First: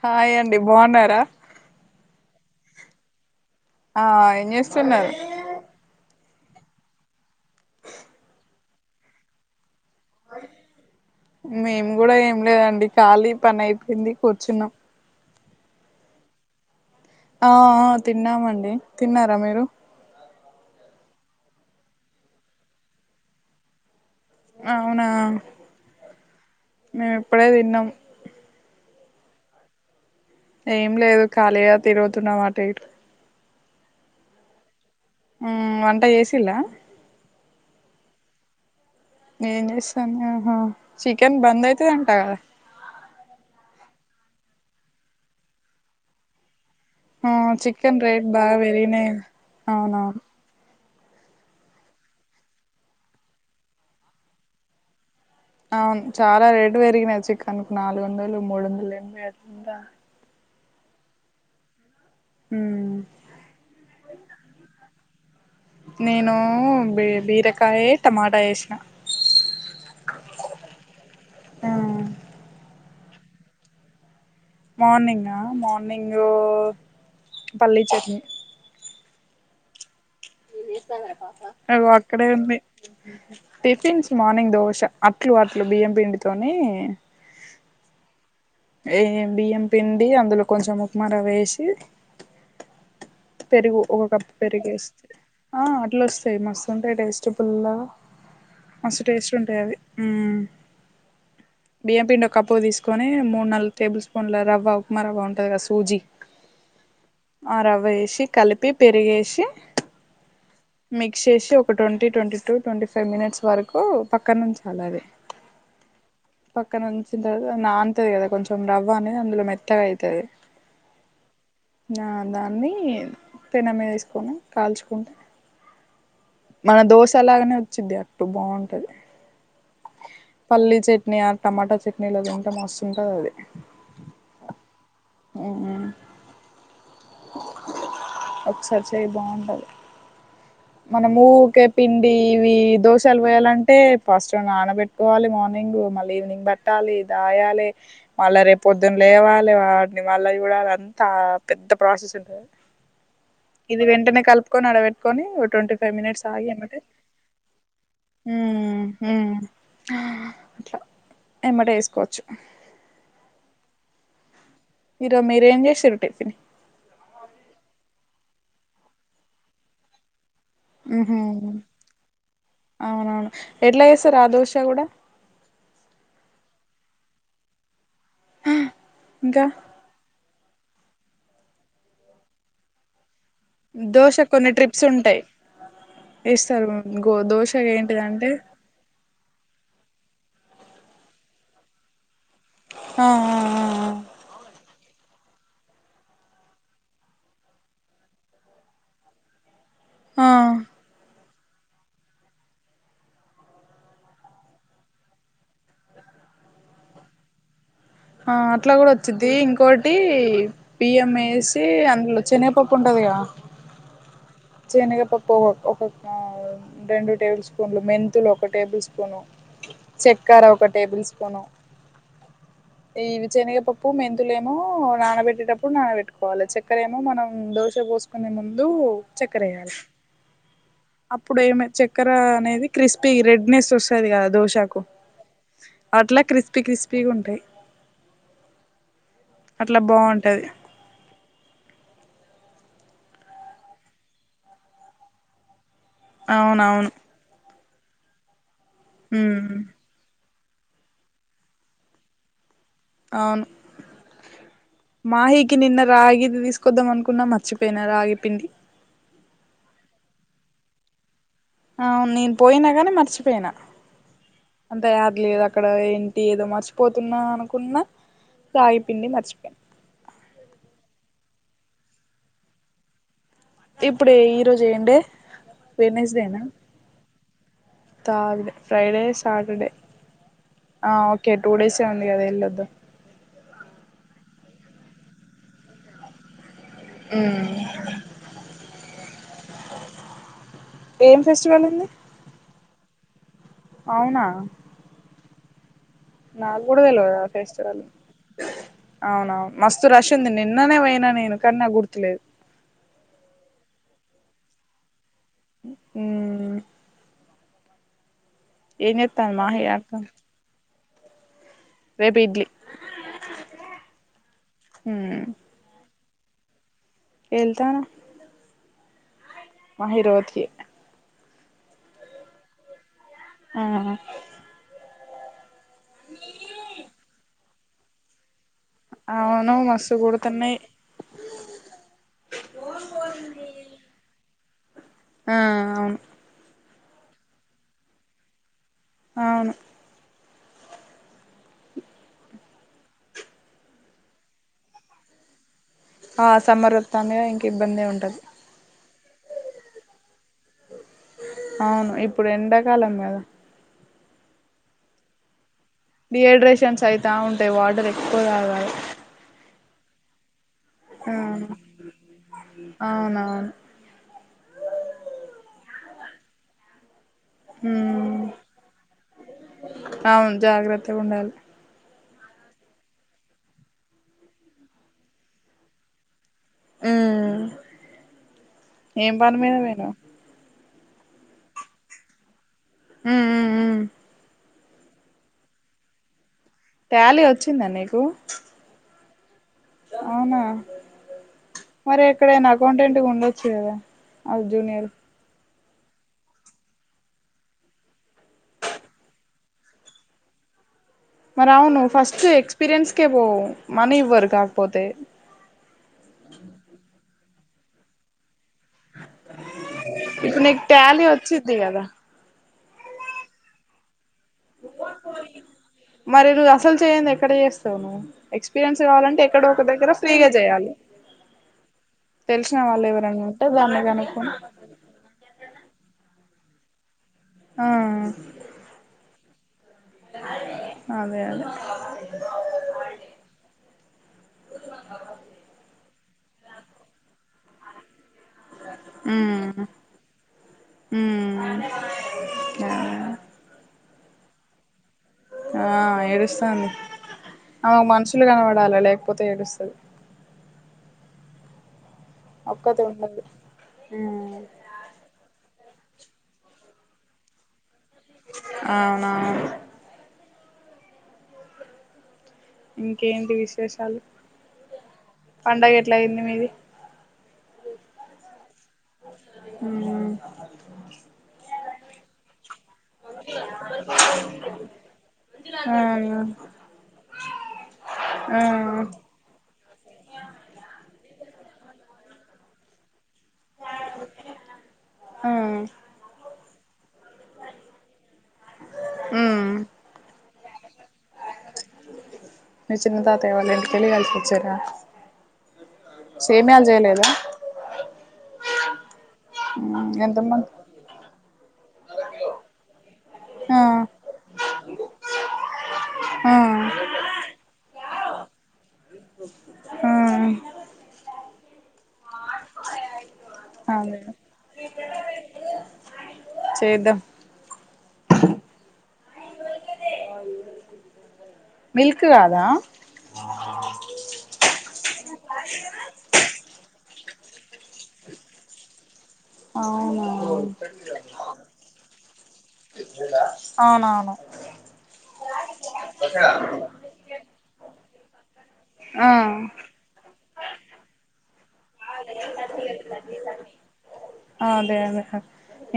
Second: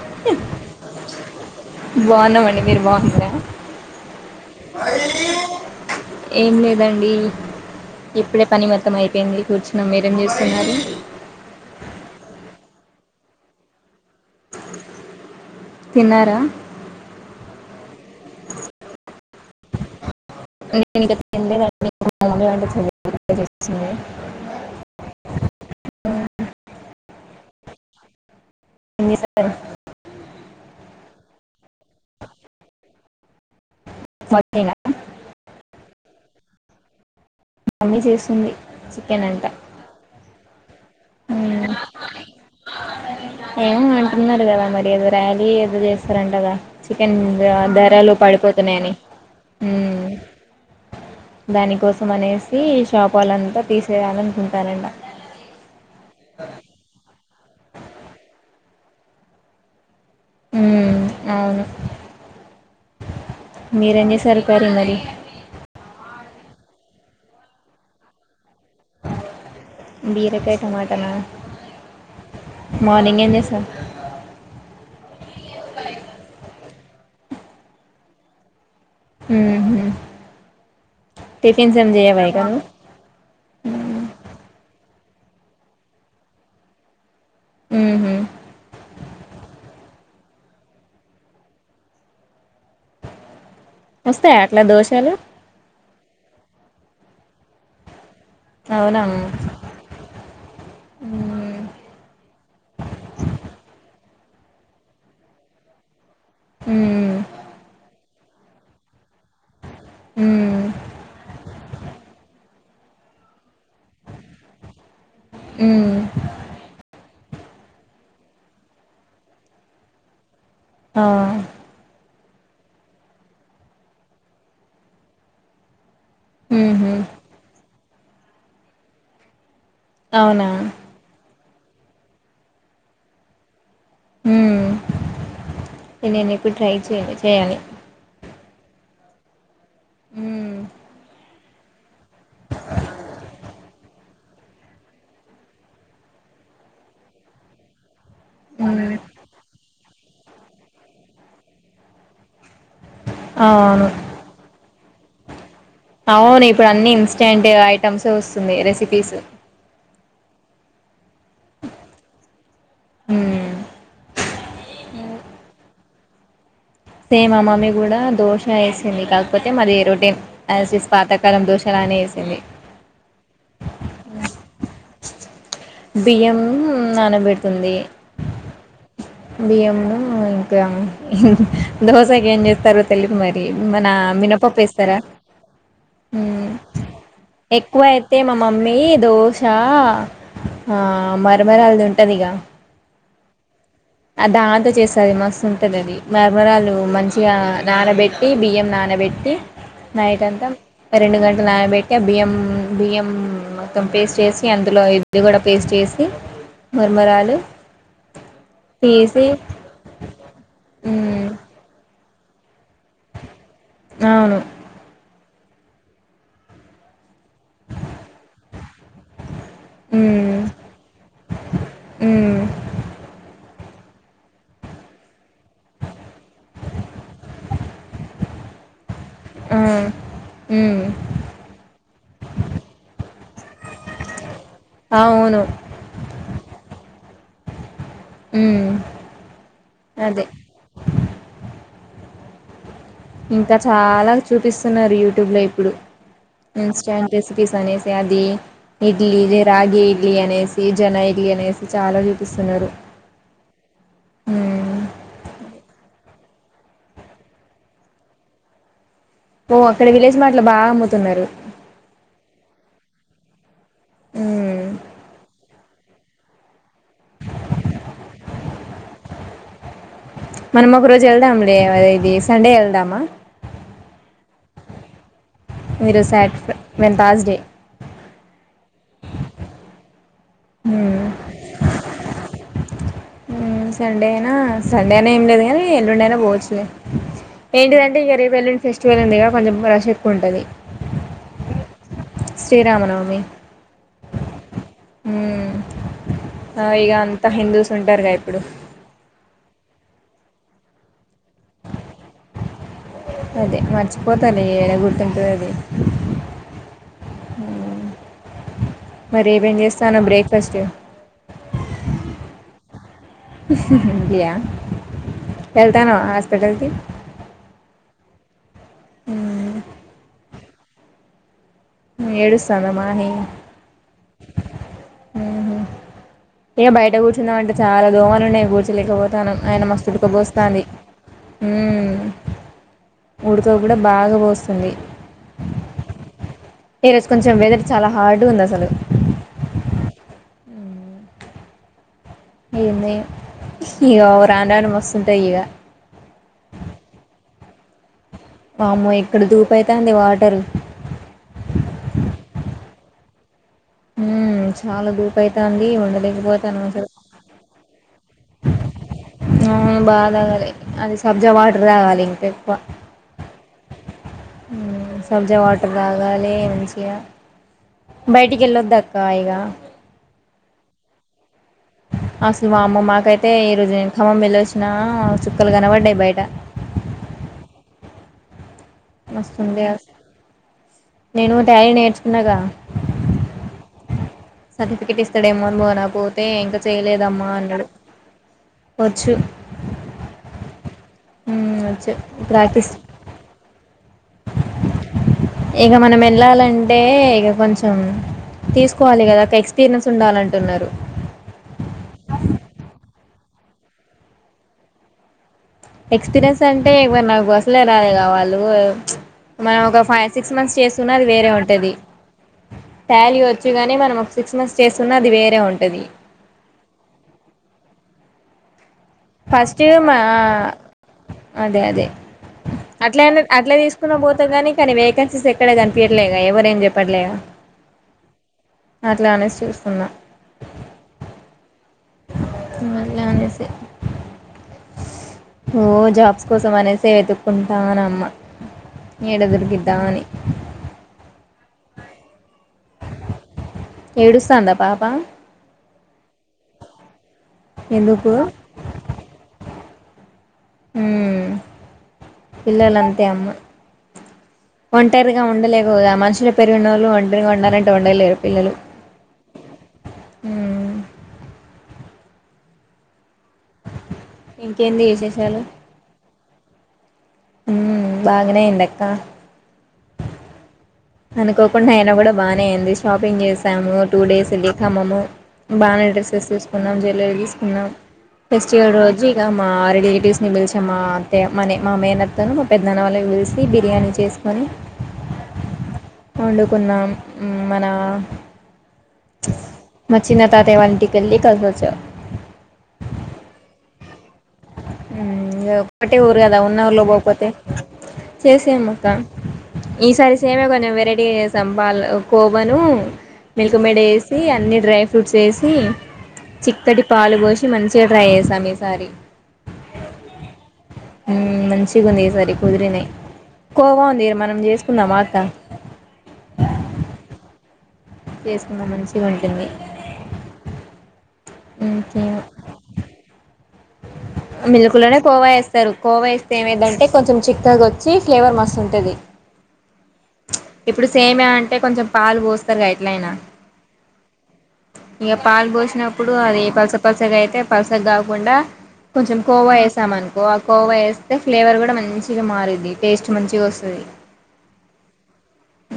హాయండి బాగున్నారా బాగున్నామండి మీరు బాగున్నారా ఆ ఏం చేస్తున్నారు ఏం లేదండి ఇప్పుడే పని మొత్తం అయిపోయింది కూర్చున్నాం మీరేం చేస్తున్నారు మేము కూడా ఏం లేదండి ఖాళీ పని అయిపోయింది కూర్చున్నాం తిన్నారా ఆ తిన్నామండి తిన్నారా మీరు నేను ఇంకా తినలేదండి మా మమ్మీ వండుతుంది ఇప్పుడే చేస్తుంది. అవునా మేము ఇప్పుడే తిన్నాం ఏం చేస్తున్నారు మరి ఏం లేదు ఖాళీగా తిరుగుతున్నము అటు ఇటు మరేనా ఉమ్ వంట చేసిల్లా మమ్మీ చేస్తుంది చికెన్ అంట నేను చేస్తుంది చికెన్ మ్మ్. బంధైతదంట అన్నారు కదా మరి ఏదో ర్యాలీ ఏదో చేస్తారంటగాా చికెన్ ఆ చికెన్ ధరలు రేట్ బాగా పడిపోతున్నాయని పెరిగినాయి అవునవును దానికోసం అనేసి షాప్ వాళ్ళంతా తీసేయాలనుకుంటారన్న అవును చాలా రేటు పెరిగినాయి చికన్కు నాలుగు వందలు మూడు వందలు ఎనభై అవుతుందా ఉమ్ అవును ఉ మీరేం చేశారు కర్రీ మరి నేను బీ బీరకాయ టమాటా చేసినా బీరకాయ టమాటనా మార్నింగ్ ఏం చేసినవు మార్నింగ్ ఆ మార్నింగ్ పల్లి చట్నీ ఉహూ అ అక్కడే ఉంది నువ్వు టిఫిన్స్ మార్నింగ్ దోశ అట్లు అట్లు బియ్యం పిండితోని ఉహూ ఏ బియ్యం పిండి అందులో కొంచెం ఉప్మా రవ్వ వేసి పెరుగు ఒక కప్పు వస్తాయా అట్లా పెరుగు వేస్త దోశలు ఆ అట్లా వస్తాయి మస్తుంటాయి టేస్ట్ పుల్లాగా అవునా మస్తు టేస్ట్ ఉంటాయి అవి ఉమ్ మ్మ్. బియ్యం పిండి ఒక కప్పు తీసుకొని మూడు నాలుగు టేబుల్ స్పూన్ గుండ్ల రవ్వ ఉప్మా రవ్వ ఉంటది కదా సూజీ మ్మ్. ఆ రవ్వ వేసి కలిపి పెరిగేసి మ్మ్. మిక్స్ చేసి ఒక ట్వంటీ ట్వంటీ ట్వీ ఫైవ్ మినిట్స్ వరకు పక్కనా ఉంచాలే ఆది మ్మ్. పక్కనుంచి వచ్చిన తర్వాత నానుతుది కదా కొంచెం రవ్వ అనేది అందులో మెత్తగా అయతది ఆ ఆ దాన్ని పపెనం మీద వేసుకొని కాల్చుకుంటే మన మ్మ్హ్మ్. దోశలాగానే వచ్చింది అట్టు బాగుంటది అవునా పల్లీ చట్నీ ఆ టమాటా చట్నీలో తింటె మస్తుంటది అది ఊ నేను ఇప్పుడు ట్రై చేయా చేయాలి ఒకసారి చెయి బాగుంటది మ్మ్. మనం ఊరికే పిండి ఇవి దోశలు పోయాలంటే ఫస్ట్ నానబెట్టుకోవాలి మార్నింగ్ ఇంగువ మళ్ళీ ఈవినింగ్ బట్టాలి దాయాలి మళ్ళా రేపు మ్మ్. పొద్దున్న లేవాలి వాటిని మళ్ళ చూడాల అదంతా పెద్ద ప్రాసెస్ ఉంటది ఇది అవును వెంటనే కలుపుకొని అడబెట్టుకొని ఒక ట్వంటీ ఫైవ్ మినిట్స్ అవును ఆగి ఇప్పుడు ఎమ్మటే అన్ని ఇన్స్టాంట్ ఐటమ్స్ వస్తున్నాయి రెసిపీస్ ఆ అట్లా ఎమ్మటె వేసుకోవచ్చు మ్మ్. ఈరోజు మీరు ఏమి చేసిర్రు టిఫినీ సేమ్ మా మమ్మీ కూడా దోశ వేసింది కాకపోతే మాది రోటిన్ యాజ్ టీజ్ మ్హూ పాతకాలం దోషాలనే వేసింది అవునవును ఎట్లా చేస్తారు ఆ దోష కూడా బియ్యం నానబెట్టింది ఇంకా బియ్యము ఇంకా దోశకి ఏం చేస్తారో తెలిదు మరి మన దోశ కొన్ని మినపప్పు ట్రిప్స్ వేస్తారా ఉంటాయి హు వేస్తారు గో దోశ ఎక్కువ ఎత్తే ఏంటిదంటే మా మమ్మీ దోశ ఆ మర మరలు ఉంటది గా ఆ ఆ ఆ అ దాంతో చేస్తది మస్తు ఉంటది అది మరమరాళ్లు మంచిగా నానబెట్టి బియ్యం నాన నబెట్టి నైట్ ఆ అంతా ఆ రెండు గంటలు నానబెట్టి బియ్యం బియ్యం మొత్తం పేస్ట్ చేసి అందులో ఇది కూడా పేస్ట్ చేసి మర్మరాలు ఆ అట్లా కూడా వచ్చిద్ది ఇంకోటి బియ్యం మ్మ్ వేసి అందులో శనగపప్పు ఉంటందిగా అవును శనగపప్పు ఒక ఒక రెండు టేబుల్ స్పూన్లు మెంతులు ఒక టేబుల్ స్పూను మ్మ్ చక్కర ఒక టేబుల్ స్పూను మ్మ్ ఇవి శనగపప్పు పప్పు మెంతులేమో నానబెట్టేటప్పుడు నానబెట్టుకోవాలి చక్కరేమో మనం దోశ పోసుకునే ముందు చక్కెర ఆ వేయాలి మ్మ్ అప్పుడు ఏమి చక్కెర అనేది క్రిస్పి రెడ్నెస్ వస్తది కదా దోశాకు అవును అట్లా క్రిస్పీ క్రిస్పీగా ఉంటాయి మ్మ్ అట్లా అదే బాగుంటది ఇంకా చాలా చూపిస్తున్నారు యూట్యూబ్ లో ఇప్పుడు అవునవును ఇన్స్టాంట్ రెసిపీస్ అనేసి అది ఇడ్లీ ఇది ఉమ్ రాగి ఇడ్లీ అనేసి తీ జొన్న ఇడ్లీ అనేసి చాలా చూపిస్తున్నారు అవును ఉమ్ మహి కి నిన్న రాగి ఇ తీసుకొద్దాం అనుకున్నా మర్చిపోయినా రాగి పిండి ఓ అక్కడ విలేజ్ మార్ట్ లో బాగా అమ్ముతున్నారు అవును నేను పోయినా కాని మర్చిపోయినా ఉమ్ అంత ఏది లేదు అ అక్కడ ఏంటి ఏదో మర్చిపోతున్నా అనుకున్నా రాగి పిండి మర్చిపోయినా తే ఆది ఇది సండే వెళ్దామా ఇప్పుడు ఈరోజు ఎం డే మీరు సటర్ మేము తర్స్డే తర్స్డే, ఫ్రైడే, సాటర్డే ఆ ఉమ్ ఓకే టూ డేస్ ఎ ఉంది కదా వెళ్ళొద్దాం సండే అయినా సండే అయినా ఏమి లేదు కానీ ఎల్లుండి అయినా పోవచ్చులే ఉమ్ ఏంటిదంటే ఇగ రేప్ ఎల్లుండి ఫెస్టివల్ ఉంది కొంచెం ప్రశప్ ఉంటది ఏం ఫెస్టివల్ ఉంది శ్రీరామనవమి అవునా మ్మ్ నాక్కూడా ఇగ తెల్వదు ఆ అంతా హిందూస్ ఫెస్టివల్ ఉంటారుగా ఇప్పుడు అవునవును మస్తు రష్ ఉంది నిన్ననే పోయినా నేను కానీ నాకు గుర్తులేదు పోతాలే ఏడ గుర్తుంటది మ్మ్ ఏం మరి చేత్తాంది ఏమేం మాహి అక్క చేస్తాన్నావ్ బ్రేక్ఫాస్ట్ రేపు ఇడ్లీ యా మ్మ్ వెళ్తాన్నావ హాస్పిటల్కి వెళ్తాన మ్మ్ ఏడుస్తాంద మాహి మ్మ్ మ్మ్ ఏ బయట కూర్చున్నావంట చాలా దోమలు ఉన్నాయి కూర్ లేకపోతాను అవును ఆయన మస్తు కుడుతున్నాయి మస్తుడుకుబోస్తంది మ్మ్ ఊడితో కూడా బాగా పోస్తుంది ఆ అవును ఈ రోజు కొంచెం వెదర్ చాలా హార్డ్ ఉంది అసలు అవును ఏంది ఇగా రాను రాను మస్తుంటాయి ఇగ ఆ సమ్మర్ వత్తాందిగా ఇంకా ఇబ్బందే ఉండదు అమ్మో ఇక్కడ దూపయితాంది వాటర్ అవును ఇప్పుడు ఎండాకాలం కదా మ్మ్ చాలా దూపయితాంది డిహైడ్రేషన్స్ అయితా ఉంటాయి వాటర్ ఎక్కువ తాగాలి మ్మ్ బాగా తాగాలి అది సబ్జా అవును వాటర్ తాగాలి ఇంకా ఎక్కువ అవునవును మ్మ్ సబ్జా వాటర్ తాగాలి మంచిగా మ్మ్ బయటికెల్లోద్దక్క ఇగ అవును జాగ్రత్తగా ఉండాలి అసలు మా అమ్మ మాకైతే ఈ రోజు నేను ఖమ్మం వెళ్ళొచ్చినా చుక్కలు కనపడ్డాయి బయట మ్మ్ ఏం పని మీద మస్తుండే పోయినావ్ అసలు నేను తయారీ నేర్చుకున్నాగా మ్మ్ మ్మ్ హ్మ్ సర్టిఫికెట్ ఇస్తాడేమో అని పోనా పోతే ఇంకా టాలీ చేయలేదమ్మా అన్నాడు వచ్చిందా నీకు చ్చులు అవునా మ్మ్ వచ్చు మరి ఎక్కడైనా ప్రాక్టీస్ అకౌంటెంట్ గా ఉండొచ్చు కదా అవు జునియర్ ఇక మనం ఎళ్లాలంటే ఇగ కొంచెం తీసుకోవాలి కదా ఒక ఎక్స్పీరియన్స్ ఉండాలి అంటున్నారు మరి అవును ఫస్ట్ ఎక్స్పీరియన్స్కే పో మనీ ఇవ్వరు కాకపోతే ఎక్స్పీరియన్స్ అంటే ఇవ్వరు నాకు అసలే రాదే కావాలి ఓ మనం ఒక ఫై సిక్స్ ఇప్పుడు మంత్స్ నీకు చేసున్నా టాలీ అది వేరే వచ్చిద్ది ఉంటది కదా ట్యాలీ వచ్చుగనీ మనం ఒక్సాా సిక్స్ మంత్స్ చేస్తున్న అది వేరే ఉంటది మరి నువ్వు పీరియన్స్ కావాలంటే ఎక్కడో ఫస్ట్ ఒక దగ్గర మా ఫ్రీగా చేయాలి అదే అదే తెలిసిన వాళ్ళు అట్లనే ఎవరైనా ఉంటే అట్లా దాన్ని తీసుకునిపోతే కనుక్కొని కాని కానీ వేకెన్సీస్ ఎక్కడ కనిపియ్యలేదు ఎవరు ఏం చెప్పట్లేగా ఆ అట్లా అనేసి చూస్తున్నా అదే అదే వెళ్లనేసి ఓ జాబ్స్ కోసం అనేసి వెతుక్కుంటానమ్మ ఏడ దొరికిద్దాని ఆ ఏడుస్తాందా పాప ఆ ఏడుస్తాంది ఆమెకు ఎందుకు మనుషులు కనవడాలే లేకపోతే ఏడుస్తది ఒక్కతే పిల్లలంతే ఉండదు అమ్మ ఒంటరిగా ఉండలే లుద మనుషులు పెరిగినోళ్ళు ఒంటరిగా ఉండాలంటే ఉండలేరు పిల్లలు అవునా ఆ ఇంకేంటి విశేషాలు ఇంకేంది పండగ ఎట్లాయింది మీది ఉ బాగనేయిందక్క ఆ అనుకోకుండా అయిన కూడా బాగానే అయింది షాపింగ్ చేసాము టూ డేస్ ఎల్లి ఖమ్మము ఆ బాగానే డ్రెస్సెస్ తీసుకున్నాం జ్యవలరీ తీసుకున్నాం ఫెస్టివల్ రోజు ఇగ మా రిలేటివ్స్ ని పిలిచమ్మా అంటే మనే మా మేనత్తను మా పెద్దనాన్న వాళ్ళకి పిలిసి బిర్యానీ చేసుకొని ఆ వండుకున్నం మన ఉమ్ మ చిన్న తాతయ్య వాళ్ళింటి మీ చిన్న తాతయ్య వాళ్ళింటికేల్లి కలిసి వచ్చారా ఇక ఒకటే ఊరు కదా ఉన్న సేమ్యాలు ఊర్లో చేయలేదా పోపోతే చేసేమ్మక్క ఈసారి సేమ్య ఎంతమంది కొంచెం వెరైటీ గా చెస్ వాళ్ళ కోవను మిల్క్ ఆ మేడ్ ఏసి అన్నీ డ్రై ఫ్రూట్స్ వేసి ఆ చిక్కటి పాలు పోసి మంచిగా ట్రై చేసాం ఈసారి ఆ ఉ మంచిగుంది ఈసారి కుదిరినాయి కోవ అదే ఉంది ఇడ మనం చేసుకుందామ అక్క చేద్దాం చేసుకుందాం మంచి ఉంటుంది మిల్క్ ఇంకేమో కాదా మిల్క్లా నే కోవా ఎస్తారు కోవా ఎస్తే ఏమైదంటే కొంచెం చిక్కగా వచ్చి ఫ్లేవర్ మస్తు ఉంటది అవునా ఇప్పుడు సేమ్యా అంటే కొంచెం పాలు పోస్తారుగా ఎట్లయినా అవునవును ఇగ పాలు పోసినప్పుడు అది పల్స పల్సగాయితే పల్సగాకుండా ఆ కొంచెం కోవా యేసామాన్ వా కోవా ఏస్తే ఫ్లేవర్ కూడా మంచిగా మారింది టేస్ట్ మంచిగా వస్తది ఆ అదే అదే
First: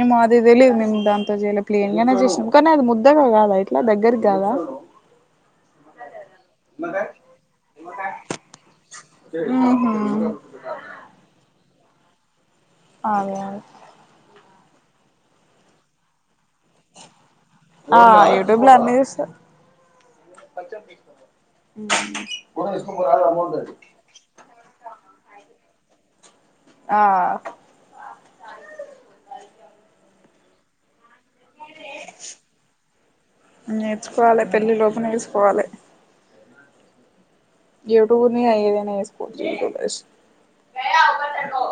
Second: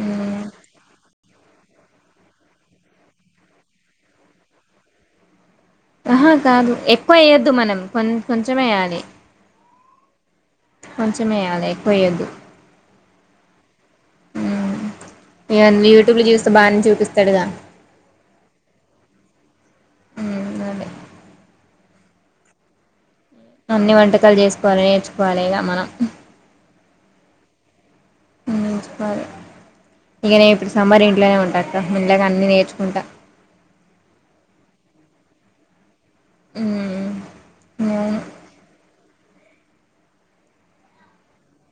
ఏమో అది తెలిదు మేము దా అటాచేయలే ప్లేన్గా నే చేసినాం కానీ అది ముద్దగా కాదా ఇట్లా దగ్గరికి కాదా ఆహా కాదు ఎక్కువ వేయ్యొద్దు మనం కొం కొంచెమేయ్యాలి. ఉహు కొంచెం ఏయాలే ఎక్కువ ఏయద్దు అదే అదే ఇవన్నీ యూట్యూబ్లో చూస్తే బాగానే చూపిస్తాడుగా ఆ యూట్యూబ్ ల అన్నీ చూస్తా అదే కు అన్ని వంటకాలు చేసుకోవాలి నేర్చుకోవాలి ఇగ మనం ఆ ఇగ నేనీప్పుడు సమ్మర్ ఏం ఇంట్లనే ఉంటాక్క మెల్లగా అన్నీ నేర్చుకుంటా పోవాలే ఉమ్ యూట్యూబ్ నీ ఆయదనిగా ఎస్కో [unintelligible] ఎస్కో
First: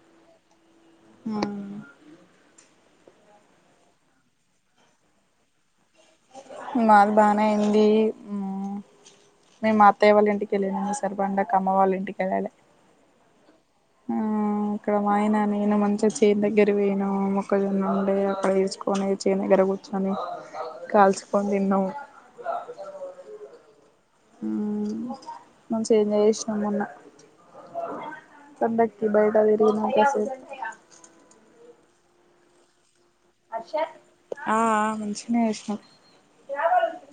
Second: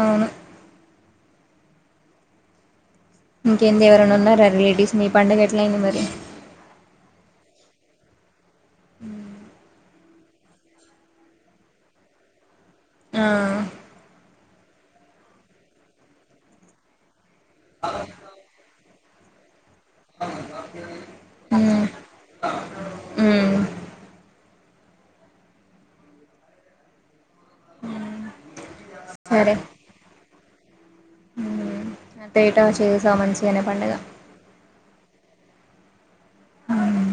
అవును ఆహా ఇంకేంది ఎవరైనా ఉన్నారా రిలేటివ్స్ మీ పండగ ఎట్లయింది మరి మాది బానే అయింది హ్మ్మ్ మేమత్ అత్తయ్య వాళ్ళింటికి వెళ్లిన ఈసారి పండక్కి అమ్మ వాళ్ళ ఇంటికి వెళ్ళాలి హ్మ్మ్ హ్మ్మ్ ఇక్కడ మా ఆయన నేను మంచిగా చేన్ దగ్గర పోయినమ్ కొంచం సేపు ఉండి అక్కడ ఏసుకుని చేన్ దగ్గర కూర్ ని కాల్చుకని ఉమ్ తిన్నాము ఉమ్ హ్మ్మ్ మంచిగా ఎంజాయ్ చేసినము మొన్న పండక్కి బయట తిరిగిన కాసేపు హ్మ్మ్ అట ఎటో చేసి ఆ ఆ మంచిగనే వేసినం పండుగ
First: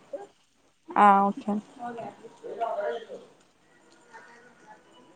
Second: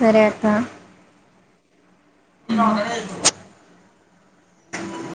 సరే అక్క ఆ ఒకే [inaudible]